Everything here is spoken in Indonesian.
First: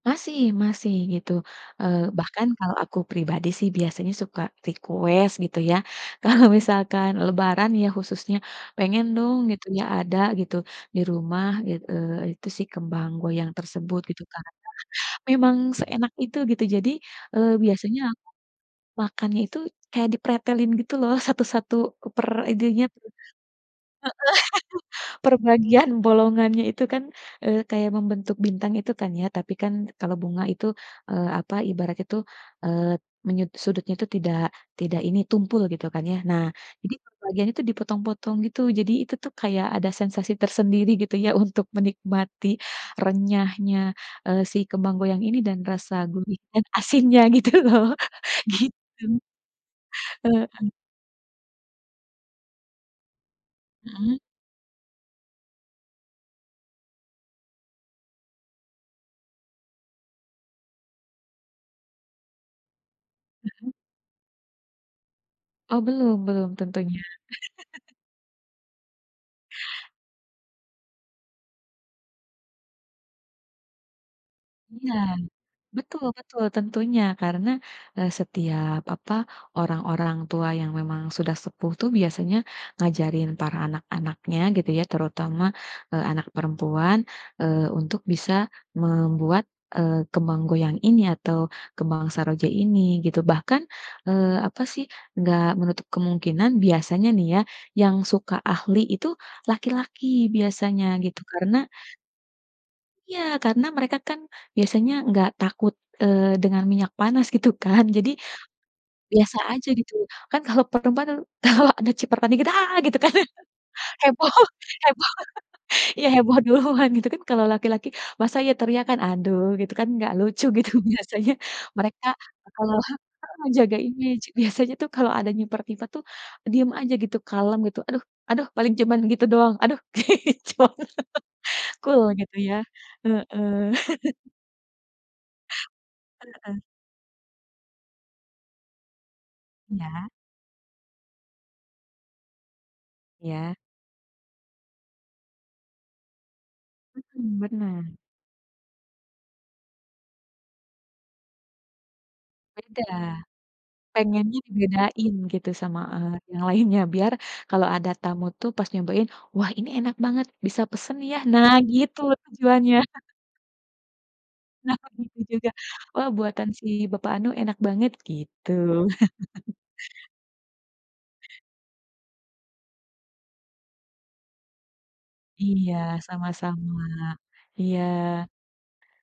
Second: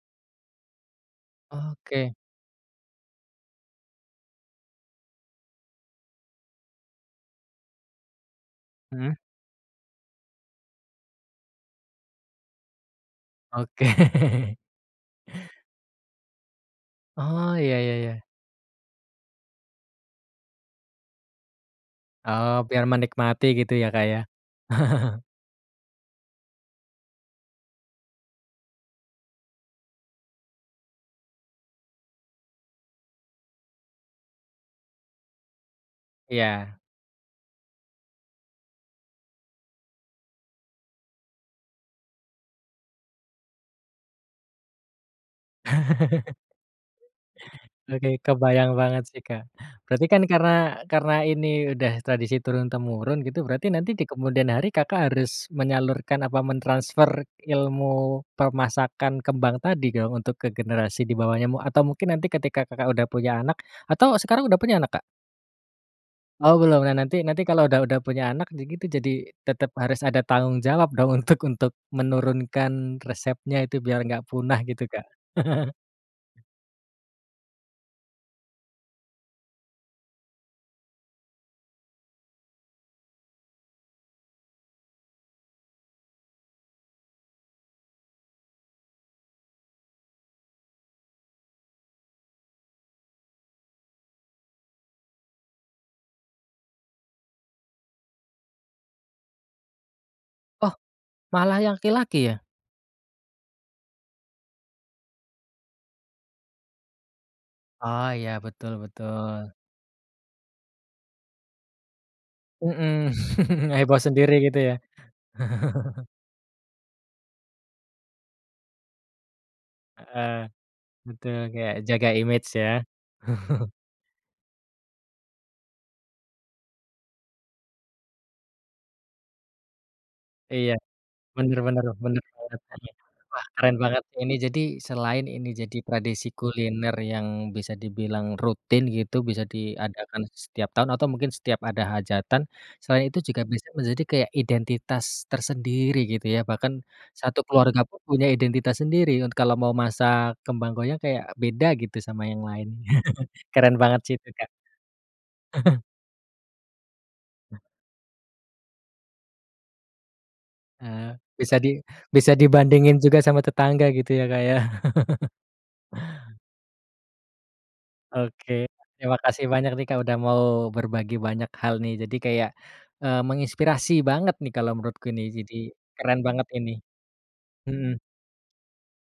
Masih masih, gitu. Eee, Oke. bahkan kalau aku pribadi sih biasanya suka request, gitu ya. Kalau misalkan lebaran ya, khususnya pengen, Mhm. dong, gitu ya, ada gitu, di rumah it eee, itu sih, kembang goyang Oke. tersebut, gitu kan. Memang seenak itu, gitu. Jadi, eee, Oh, iya iya biasanya iya. aku makannya itu kayak dipretelin, gitu loh. Satu-satu per Oh, biar ininya heeh, menikmati, gitu, ya, Kak, ya. per bagian bolongannya, itu kan, eee, kayak membentuk bintang, itu kan, ya. Tapi kan kalau bunga itu, eee, apa, ibaratnya itu, eee, menyut sudutnya itu tidak tidak ini, tumpul, gitu kan, ya. Nah, Iya. jadi bagian itu dipotong-potong, gitu. Jadi itu tuh, kayak ada sensasi tersendiri, gitu ya, untuk menikmati renyahnya, eee, si kembang goyang ini dan rasa gurih dan asinnya, gitu loh, Oke, kebayang gitu. banget sih, Kak. Berarti kan Heeh. karena karena ini udah tradisi turun-temurun, gitu, berarti nanti di Mhm. kemudian hari Kakak harus menyalurkan, apa, mentransfer ilmu permasakan kembang tadi kalau untuk ke generasi di bawahnya mu atau mungkin nanti ketika Kakak udah punya anak Mhm. atau sekarang udah punya anak, Kak? Oh, belum, belum Oh, belum. Nah, tentunya. nanti nanti kalau udah udah punya anak ya, gitu, jadi tetep harus ada tanggung jawab dong untuk untuk menurunkan resepnya itu biar enggak punah, gitu, Iya. Kak. Betul betul tentunya. Karena, eee, setiap, apa, orang orang tua yang memang sudah sepuh tuh biasanya ngajarin para anak-anaknya, gitu ya, terutama, eee, anak perempuan, eee, untuk bisa membuat, eee, kembang goyang ini atau kembang saroja ini, gitu. Bahkan, eee, apa sih, nggak menutup kemungkinan biasanya nih ya, yang suka ahli itu laki-laki, Oh, biasanya gitu, karena malah yang laki-laki, ya? Iya, karena mereka kan biasanya enggak takut, eee, dengan minyak panas, gitu kan, Oh, jadi iya, betul biasa betul. aja gitu, kan kalau perempuan kalau ada cipratan dikit, "Ah!" gitu Mhm, kan, heboh heboh sendiri, gitu, ya. heboh, iya, heboh duluan gitu kan, kalau laki-laki masa ya teriakan, aduh, gitu kan nggak Heeh, lucu gitu biasanya betul, kayak mereka jaga image ya. kalo mhm, jaga image biasanya tuh kalau ada nyiprat-nyiprat tuh diem aja gitu, kalem gitu, "Aduh aduh," paling cuman gitu doang, "Aduh." gitu. Iya, bener bener Cool bener gitu, ya. bener bener. Wah, Heeh. keren banget ini jadi selain ini jadi tradisi Heeh. kuliner yang bisa dibilang rutin gitu, bisa Iya. diadakan setiap tahun, atau mungkin setiap ada hajatan, selain itu juga Iya. bisa menjadi kayak identitas tersendiri, gitu ya, bahkan Mhm, satu keluarga bener. pun punya identitas sendiri un kalau mau masak kembang goyang, kayak beda gitu sama yang lain, Beda. keren banget sih itu, Pengennya Kak. dibedain gitu sama, eee, yang lainnya biar kalau ada tamu tuh pas nyobain, "Wah, ini enak banget, bisa pesen, Oh, ya, "Nah, bisa di gitu bisa tujuannya. dibandingin juga sama tetangga, gitu ya, Kak, ya. Nah, gitu juga. "Wah, buatan si bapak anu enak banget," Oke, gitu. terima kasih banyak nih, Kak, udah mau berbagi banyak hal nih, jadi kayak, eee, menginspirasi banget nih, kalau menurutku ini jadi Iya, keren banget ini. sama-sama. Mhm. Iya.